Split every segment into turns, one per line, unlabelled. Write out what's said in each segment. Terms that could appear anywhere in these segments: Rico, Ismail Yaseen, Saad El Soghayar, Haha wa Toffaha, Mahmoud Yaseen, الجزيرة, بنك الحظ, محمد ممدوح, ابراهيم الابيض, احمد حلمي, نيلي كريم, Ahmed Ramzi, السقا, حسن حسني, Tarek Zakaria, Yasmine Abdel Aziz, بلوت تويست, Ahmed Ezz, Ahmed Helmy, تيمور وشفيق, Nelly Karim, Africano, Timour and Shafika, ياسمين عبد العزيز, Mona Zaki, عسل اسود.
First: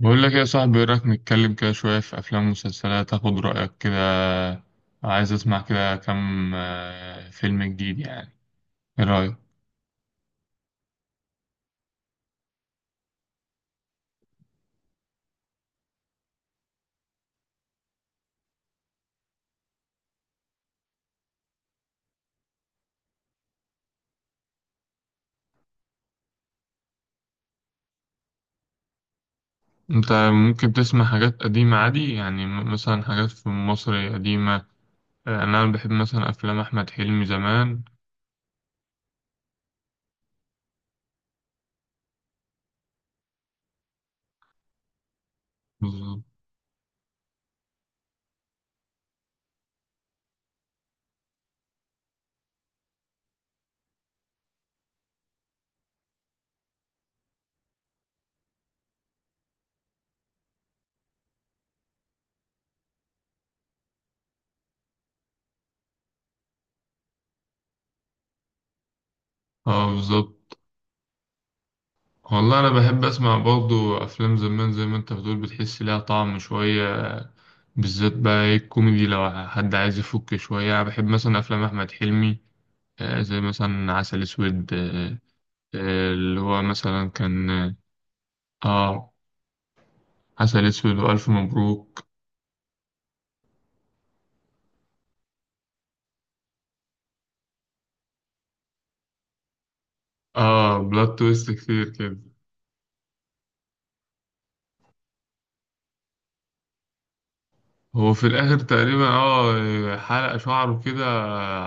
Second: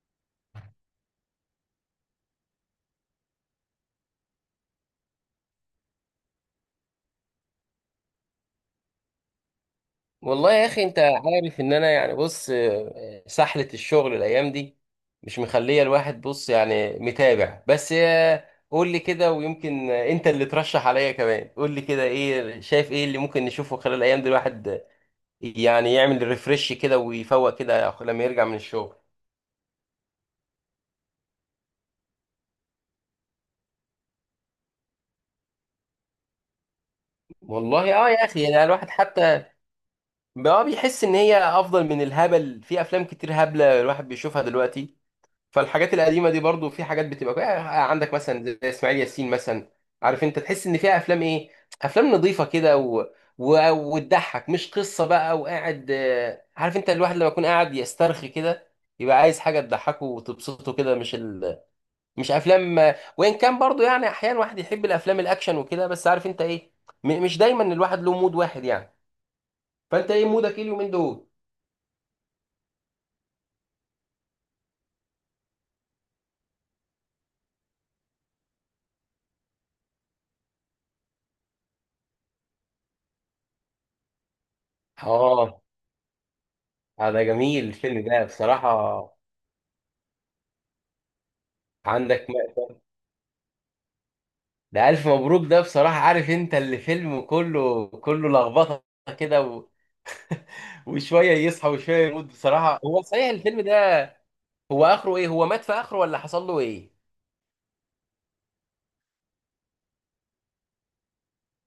بقول لك يا صاحبي، ايه رايك نتكلم كده شويه في افلام ومسلسلات، اخد رايك كده. عايز اسمع كده كام فيلم جديد يعني. ايه رايك؟
والله يا اخي انت عارف ان انا يعني بص، سحلة الشغل الايام دي مش مخلية الواحد بص، يعني متابع بس. قول لي كده، ويمكن انت اللي ترشح عليا كمان. قول لي كده ايه، شايف ايه اللي ممكن نشوفه خلال الايام دي؟ الواحد يعني يعمل ريفرش كده ويفوق كده لما يرجع من الشغل.
انت ممكن تسمع حاجات قديمه عادي، يعني مثلا حاجات في مصر قديمه. انا بحب مثلا افلام احمد حلمي زمان.
والله يا اخي، يعني الواحد حتى بقى بيحس ان هي افضل من الهبل في افلام كتير هبلة الواحد بيشوفها دلوقتي. فالحاجات
بالظبط.
القديمه دي برضو في حاجات بتبقى عندك مثلا زي اسماعيل ياسين مثلا. عارف انت، تحس ان فيها افلام ايه، افلام نظيفه كده، وتضحك، مش قصه بقى وقاعد، عارف انت، الواحد لما يكون قاعد يسترخي كده يبقى عايز حاجه تضحكه وتبسطه كده، مش افلام وان كان برضو يعني احيانا واحد يحب الافلام الاكشن وكده، بس عارف انت ايه، مش دايما الواحد له مود واحد يعني.
اه
فانت ايه مودك
بالظبط.
ايه اليومين دول؟
والله انا بحب اسمع برضو افلام زمان، زي ما انت بتقول، بتحس ليها طعم شويه. بالذات بقى إيه الكوميدي، لو حد عايز يفك شويه انا بحب مثلا افلام احمد حلمي. زي مثلا عسل اسود.
اه.
اللي هو مثلا
ده
كان
جميل
اه.
الفيلم ده
آه،
بصراحه.
عسل اسود والف مبروك.
عندك، ده ألف مبروك ده بصراحة، عارف أنت، اللي فيلم كله كله لخبطة كده،
اه، بلوت
وشوية
تويست
يصحى
كتير
وشوية
كده.
يموت. بصراحة هو صحيح الفيلم ده، هو آخره إيه؟ هو مات في آخره ولا حصل له إيه؟
هو في الاخر تقريبا اه حلق شعره كده،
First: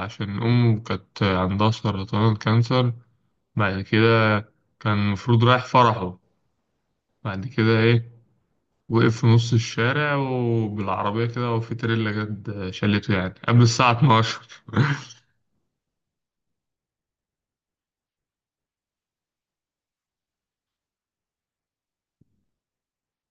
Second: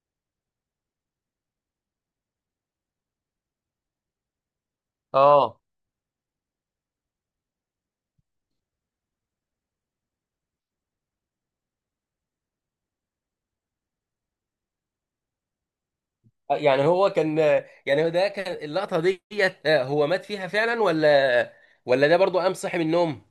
عشان امه كانت عندها سرطان كانسر. بعد كده كان المفروض
آه.
رايح فرحه. بعد كده ايه، وقف في نص الشارع وبالعربية كده، وفي تريلا جت شلته، يعني قبل الساعة 12.
يعني هو كان، يعني هو ده كان اللقطة ديت، هو مات فيها فعلا ولا ده برضو قام صحي من النوم؟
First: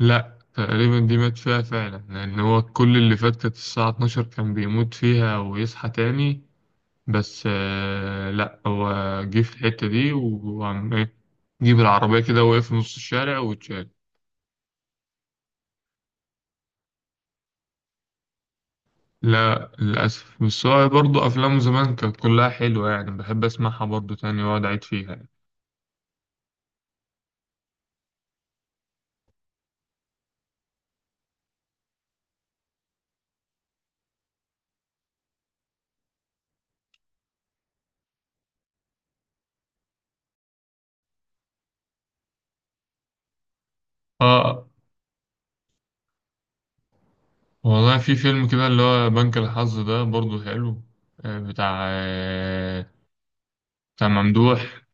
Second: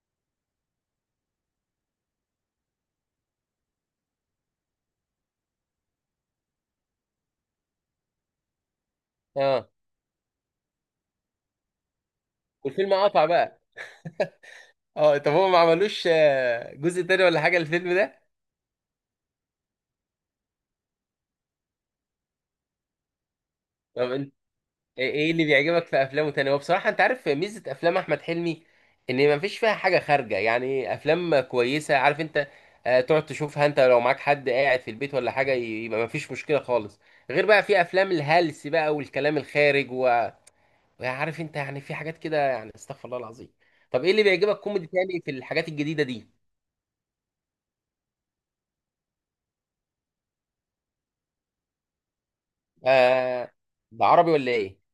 لا، تقريبا دي مات فيها فعلا، لأن هو كل اللي فات كانت الساعة 12 كان بيموت فيها ويصحى تاني. بس آه، لا هو جه في
آه.
الحتة دي وعم إيه، جيب العربية كده، وقف في نص
والفيلم قطع
الشارع
بقى.
واتشال.
طب هو ما عملوش جزء تاني ولا حاجة الفيلم ده؟
لا للأسف. بس هو برضه أفلامه زمان كانت كلها حلوة، يعني بحب أسمعها
طب
برضه تاني وأقعد أعيد فيها يعني.
إيه اللي بيعجبك في افلامه تاني؟ هو بصراحه انت عارف ميزه افلام احمد حلمي، ان ما فيش فيها حاجه خارجه، يعني افلام كويسه عارف انت، تقعد تشوفها انت، لو معاك حد قاعد في البيت ولا حاجه، يبقى ما فيش مشكله خالص، غير بقى في افلام الهلس بقى والكلام الخارج، وعارف انت يعني في حاجات كده، يعني استغفر الله العظيم. طب ايه اللي بيعجبك
آه،
كوميدي تاني في الحاجات الجديده دي؟
والله في فيلم كده اللي هو بنك الحظ، ده برضه حلو. بتاع
آه. ده
بتاع
عربي ولا ايه؟
ممدوح،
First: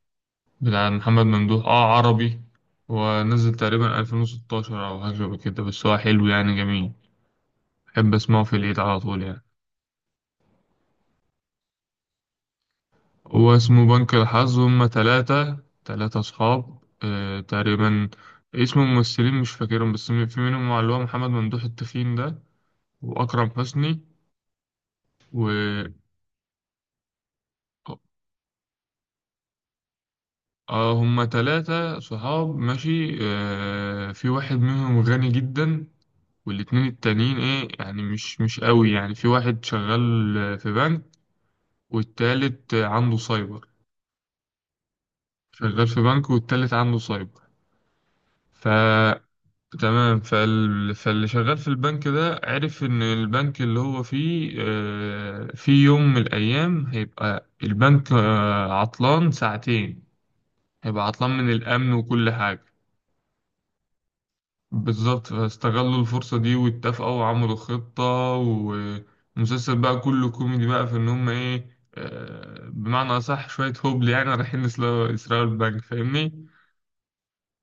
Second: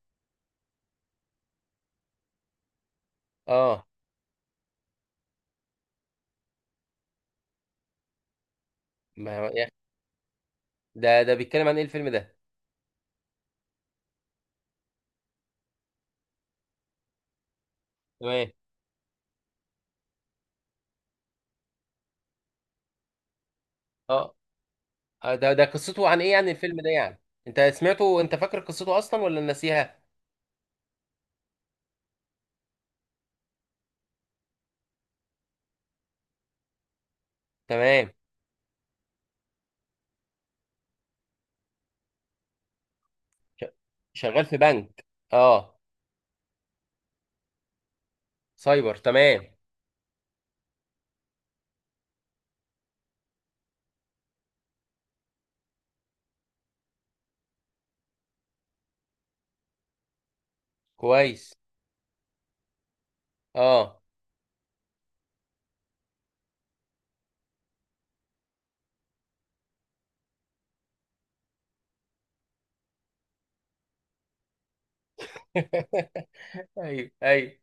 بتاع محمد ممدوح، اه عربي. ونزل
اه.
تقريبا 2016 او حاجة شبه كده، بس هو حلو يعني، جميل. بحب اسمعه في العيد على طول
ما
يعني.
يا أخي، ده بيتكلم عن ايه الفيلم ده؟
هو اسمه بنك الحظ، هما تلاتة، أصحاب. آه تقريبا.
تمام.
اسم الممثلين مش فاكرهم، بس في منهم اللي هو محمد ممدوح التخين ده، وأكرم حسني
اه. ده
و
قصته عن ايه يعني الفيلم ده يعني؟ انت سمعته، انت فاكر قصته اصلا ولا ناسيها؟
اه. هما تلاتة صحاب ماشي، في واحد منهم غني جدا، والاتنين التانيين ايه يعني،
تمام.
مش قوي يعني. في واحد شغال في بنك، والتالت عنده
ش-
سايبر.
شغال في بنك. اه.
شغال في بنك، والتالت عنده سايبر. ف
سايبر، تمام.
تمام. فاللي شغال في البنك ده عرف ان البنك اللي هو فيه، في يوم من الايام هيبقى البنك عطلان ساعتين، هيبقى عطلان من
كويس.
الامن وكل حاجة.
اه.
بالظبط. فاستغلوا الفرصة دي واتفقوا وعملوا خطة، ومسلسل بقى كله كوميدي بقى، في إن هم إيه، بمعنى أصح شوية هبل، يعني رايحين يسرقوا البنك، فاهمني؟
ايوه ايوه.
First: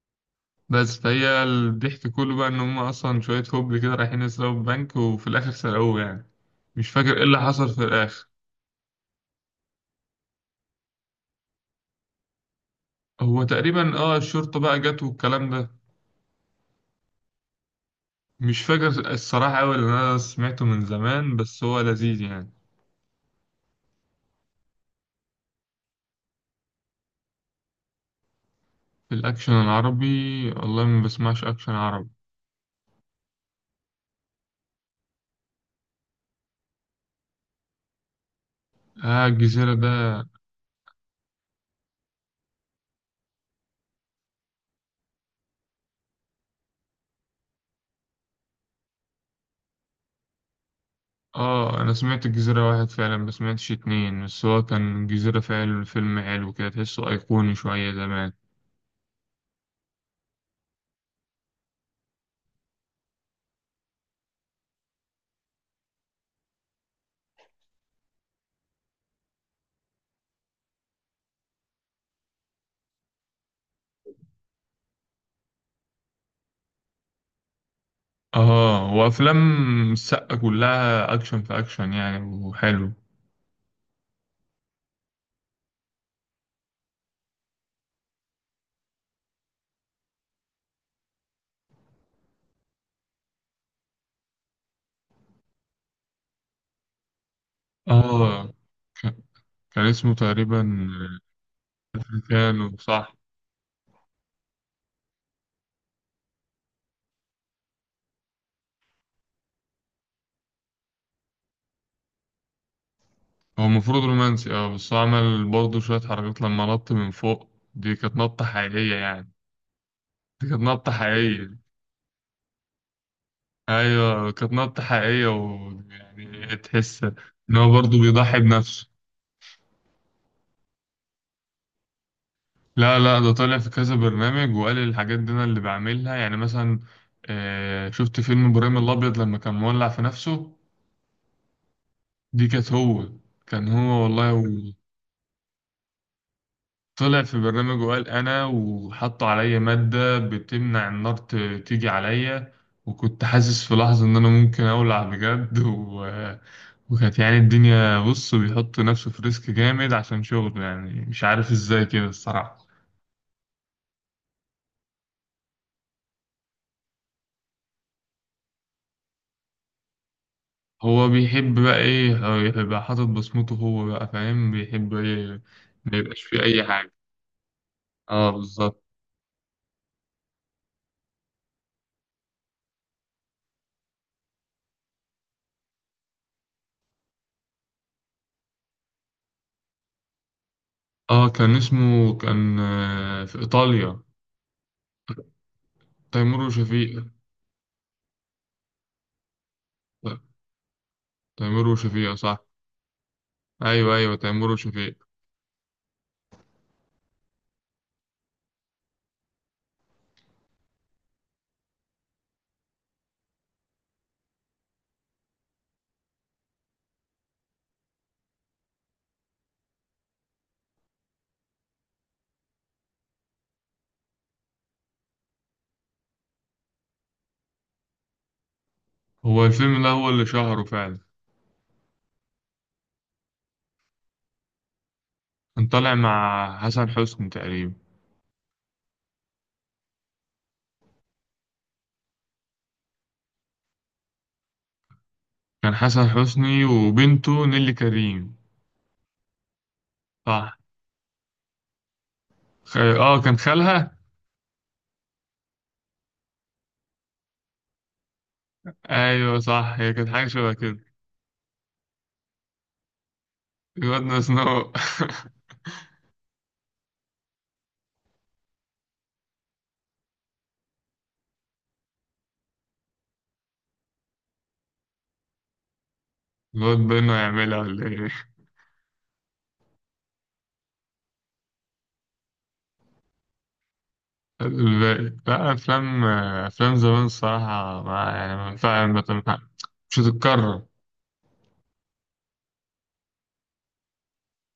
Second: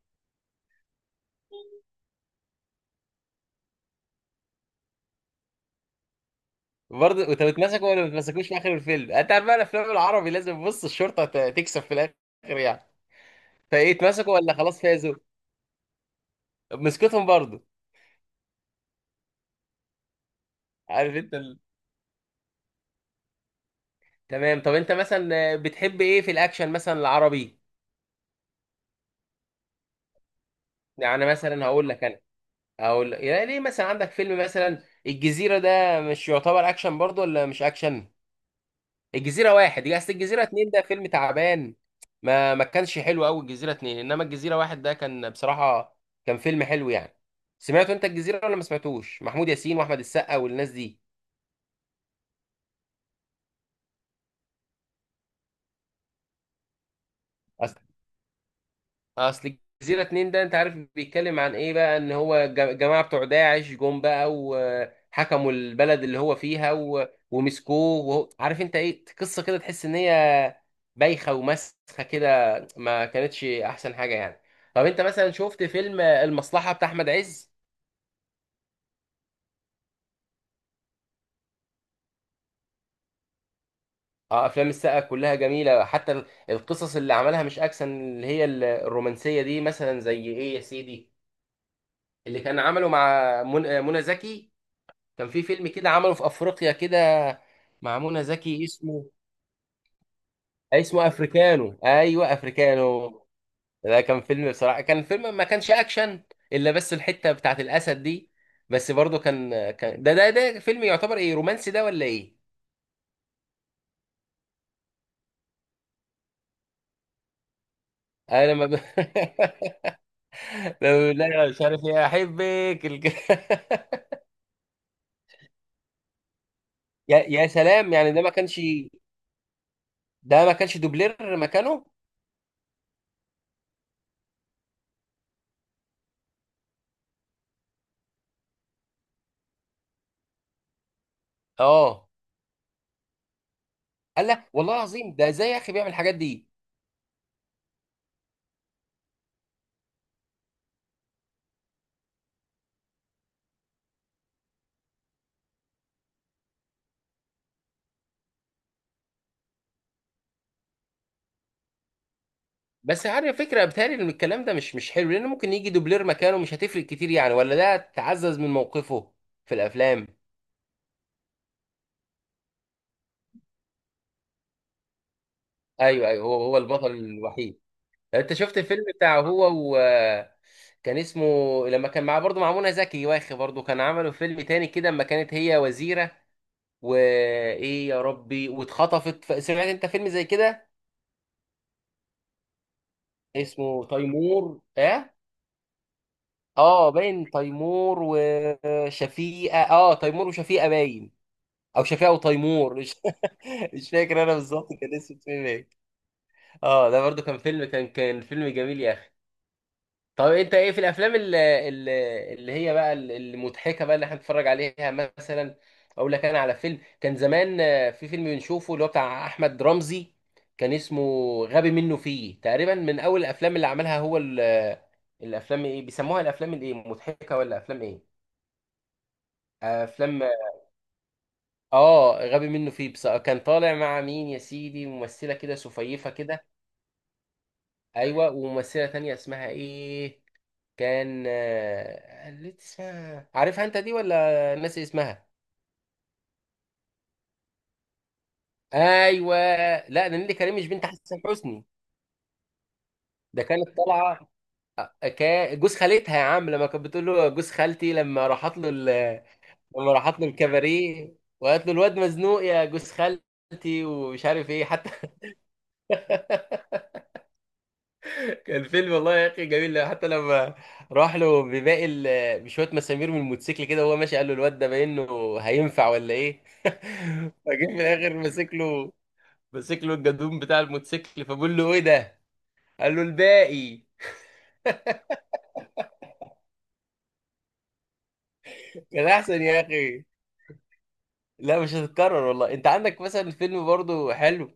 بس فهي الضحك كله بقى إن هم أصلا شوية هبل كده رايحين يسرقوا البنك، وفي الآخر سرقوه يعني. مش فاكر إيه
برضه
اللي
انت
حصل في
بتمسكوا ولا ما
الآخر.
بتمسكوش في اخر الفيلم؟ انت عارف بقى، الافلام العربي لازم بص الشرطه تكسب في الاخر يعني.
هو
فايه
تقريبا آه
اتمسكوا ولا
الشرطة بقى
خلاص
جت
فازوا،
والكلام ده.
مسكتهم برضه؟
مش فاكر الصراحة أوي، اللي أنا سمعته من
عارف انت
زمان، بس هو لذيذ يعني.
تمام. طب انت مثلا بتحب ايه في الاكشن مثلا العربي؟
في الأكشن العربي، والله ما
يعني
بسمعش
مثلا
أكشن
هقول
عربي.
لك، يعني ليه، مثلا عندك فيلم مثلا الجزيرة ده، مش يعتبر اكشن برضه ولا مش اكشن؟
اه
الجزيرة
الجزيرة
واحد
ده،
يا اصل، الجزيرة اتنين ده فيلم تعبان، ما ما كانش حلو قوي الجزيرة اتنين، انما الجزيرة واحد ده كان بصراحة كان فيلم حلو يعني. سمعته انت الجزيرة ولا ما سمعتوش؟ محمود ياسين واحمد السقا والناس دي.
اه انا سمعت الجزيرة واحد فعلا، ما سمعتش اتنين، بس هو كان الجزيرة فعلا فيلم حلو كده، تحسه ايقوني شوية زمان.
اصل الجزيره اتنين ده، انت عارف بيتكلم عن ايه بقى، ان هو جماعه بتوع داعش جم بقى وحكموا البلد اللي هو فيها ومسكوه، عارف انت ايه، قصه كده تحس ان هي بايخه ومسخه كده، ما كانتش احسن حاجه يعني. طب انت مثلا شفت فيلم المصلحه بتاع احمد عز؟
اه، وافلام السقا كلها اكشن في اكشن يعني، وحلو.
اه، افلام السقا كلها جميله، حتى القصص اللي عملها مش اكشن، اللي هي الرومانسيه دي، مثلا زي ايه يا سيدي اللي كان عمله مع منى زكي. كان في فيلم كده عمله في افريقيا كده مع منى
اه
زكي،
ك- كان اسمه تقريبا،
اسمه افريكانو، ايوه
كانوا
افريكانو.
صح.
ده كان فيلم بصراحه، كان فيلم ما كانش اكشن الا بس الحته بتاعت الاسد دي، بس برضه كان ده فيلم يعتبر ايه، رومانسي ده ولا ايه؟
هو المفروض رومانسي اه، بس هو عمل برضه شوية حركات لما نط من فوق. دي كانت نطة
انا ما ب...
حقيقية يعني. دي كانت
لما
نطة
بقول لها
حقيقية.
مش عارف ايه، احبك
ايوه كانت نبتة حقيقية، ويعني تحس
يا
ان هو
سلام
برضه
يعني،
بيضحي بنفسه.
ده ما كانش دوبلير مكانه؟
لا لا، ده طالع في كذا برنامج وقال الحاجات دي انا اللي بعملها يعني. مثلا، آه، شفت فيلم ابراهيم الابيض لما كان مولع في نفسه؟
اه.
دي كانت هو، كان هو والله
قال لا
و-
والله العظيم، ده ازاي يا اخي بيعمل الحاجات دي؟
طلع في برنامج وقال انا، وحطوا عليا مادة بتمنع النار تيجي عليا، وكنت حاسس في لحظة ان انا ممكن اولع بجد. وكانت يعني الدنيا بص بيحط نفسه في ريسك جامد عشان شغله، يعني مش عارف ازاي كده الصراحة.
بس عارف فكرة، بتهيألي ان الكلام ده مش حلو، لان ممكن يجي دوبلير مكانه، مش هتفرق كتير يعني، ولا ده تعزز من موقفه في الافلام؟
هو بيحب بقى ايه هو، يبقى حاطط بصمته هو بقى فاهم بيحب ايه. ما
ايوه
يبقاش
ايوه، هو
فيه
هو
اي
البطل
حاجة.
الوحيد.
اه
انت شفت
بالظبط.
الفيلم بتاعه هو و، كان اسمه، لما كان معاه برضه مع منى زكي، واخي برضه كان عملوا فيلم تاني كده لما كانت هي وزيرة وايه يا ربي واتخطفت، سمعت انت فيلم زي كده؟
اه كان اسمه كان في
اسمه
ايطاليا،
تيمور، اه.
تيمور
اه
وشفيق.
باين تيمور وشفيقة، اه
لا،
تيمور وشفيقة باين،
تيمور
او
وشفيق
شفيقة
صح.
وتيمور. مش
ايوه ايوه،
فاكر انا
تيمور
بالظبط كان
وشفيق.
اسم الفيلم ايه. اه، ده برضو كان فيلم، كان فيلم جميل يا اخي. طب انت ايه في الافلام اللي هي بقى المضحكه بقى اللي احنا بنتفرج عليها مثلا؟ اقول لك انا على فيلم كان زمان، في فيلم بنشوفه اللي هو بتاع احمد رمزي، كان اسمه غبي منه فيه، تقريبا من اول الافلام اللي عملها هو، الافلام ايه بيسموها، الافلام الايه، مضحكه ولا افلام ايه؟
هو الفيلم ده هو اللي
افلام.
شهره فعلا.
اه غبي منه فيه، بس كان طالع مع مين يا سيدي، ممثله كده
كان طالع
سفيفه كده.
مع حسن حسني تقريبا.
ايوه وممثله تانية اسمها ايه؟ كان اللي اسمها عارفها انت دي، ولا ناسي اسمها؟
كان حسن حسني وبنته نيلي كريم.
ايوه. لا ده نيللي كريم
صح.
مش بنت حسن حسني،
اه كان
ده كانت
خالها.
طالعه جوز خالتها يا عم، لما كانت بتقول له جوز خالتي،
ايوه صح،
لما
هي كانت
راحت
حاجه
له
شبه كده.
الكباريه، وقالت له الواد مزنوق يا جوز خالتي
الواد
ومش عارف ايه
نسنو.
حتى. الفيلم والله يا اخي جميل، حتى لما راح له بباقي بشويه مسامير من الموتوسيكل كده وهو ماشي، قال له الواد ده باين له هينفع ولا ايه،
الواد بينه يعملها
فجه في
ولا ايه؟
الاخر ماسك له الجدوم بتاع الموتوسيكل، فبقول له ايه ده، قال له الباقي.
الباقي. لا، افلام افلام زمان الصراحه ما يعني ما
كان
تنفع.
احسن يا
مش
اخي.
هتتكرر.
لا مش هتتكرر، والله انت عندك مثلا فيلم برضه حلو،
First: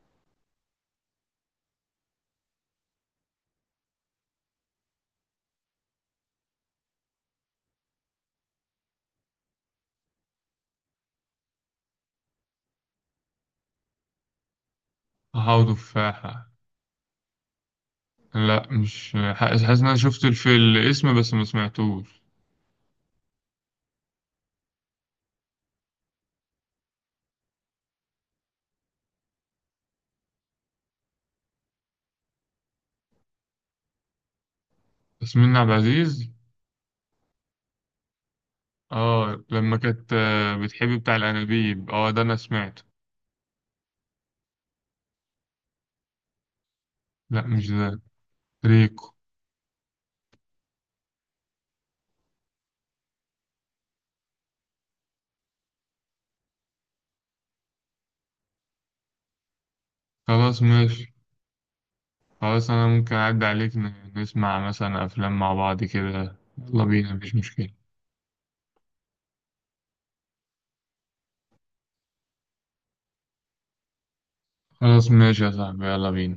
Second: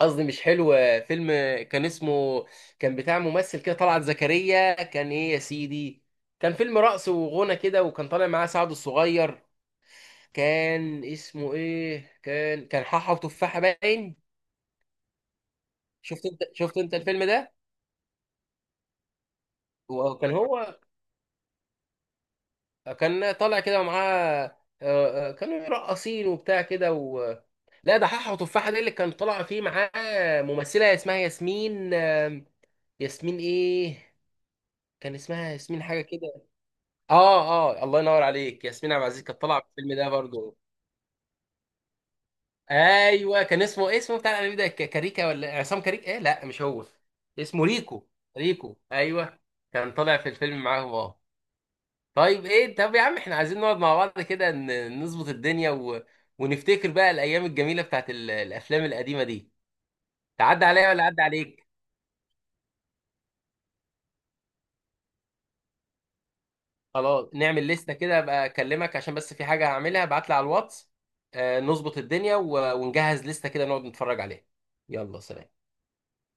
قصدي مش حلو، فيلم كان اسمه، كان بتاع ممثل كده، طلعت زكريا، كان ايه يا سيدي، كان فيلم رقص وغنى كده، وكان طالع معاه سعد الصغير، كان اسمه ايه، كان حاحة وتفاحة باين.
هحاول تفاحه.
شفت انت الفيلم ده؟
لا، مش حاسس، حاسس ان انا شفت
وكان هو
الاسم، بس ما سمعتوش.
كان طالع كده ومعاه، كانوا راقصين وبتاع كده لا ده حاحة وتفاحة دي اللي كان طالع فيه معاه ممثلة اسمها ياسمين، ياسمين ايه، كان اسمها
ياسمين عبد
ياسمين حاجة
العزيز.
كده. اه اه، الله ينور عليك، ياسمين عبد العزيز كانت
اه
طالعة في
لما
الفيلم ده
كانت
برضو.
بتحب بتاع الانابيب، اه ده انا سمعته.
ايوه كان اسمه إيه، اسمه بتاع الانمي ده، كاريكا ولا عصام كاريكا ايه، لا مش هو،
لا
اسمه
مش ده.
ريكو، ريكو
ريكو.
ايوه، كان طالع في الفيلم معاهم اه. طيب ايه، طب يا عم احنا عايزين نقعد مع بعض كده نظبط الدنيا، ونفتكر بقى الايام الجميله بتاعت الافلام القديمه دي.
خلاص
تعدي عليا ولا
ماشي.
عدى عليك؟
خلاص أنا ممكن أعدي عليك، نسمع مثلا أفلام مع بعض كده، يلا بينا،
خلاص،
مفيش
نعمل
مشكلة.
لستة كده، ابقى اكلمك، عشان بس في حاجه هعملها ابعت لي على الواتس، نظبط الدنيا، ونجهز لستة كده نقعد نتفرج عليها.
خلاص
يلا
ماشي يا
سلام.
صاحبي، يلا بينا.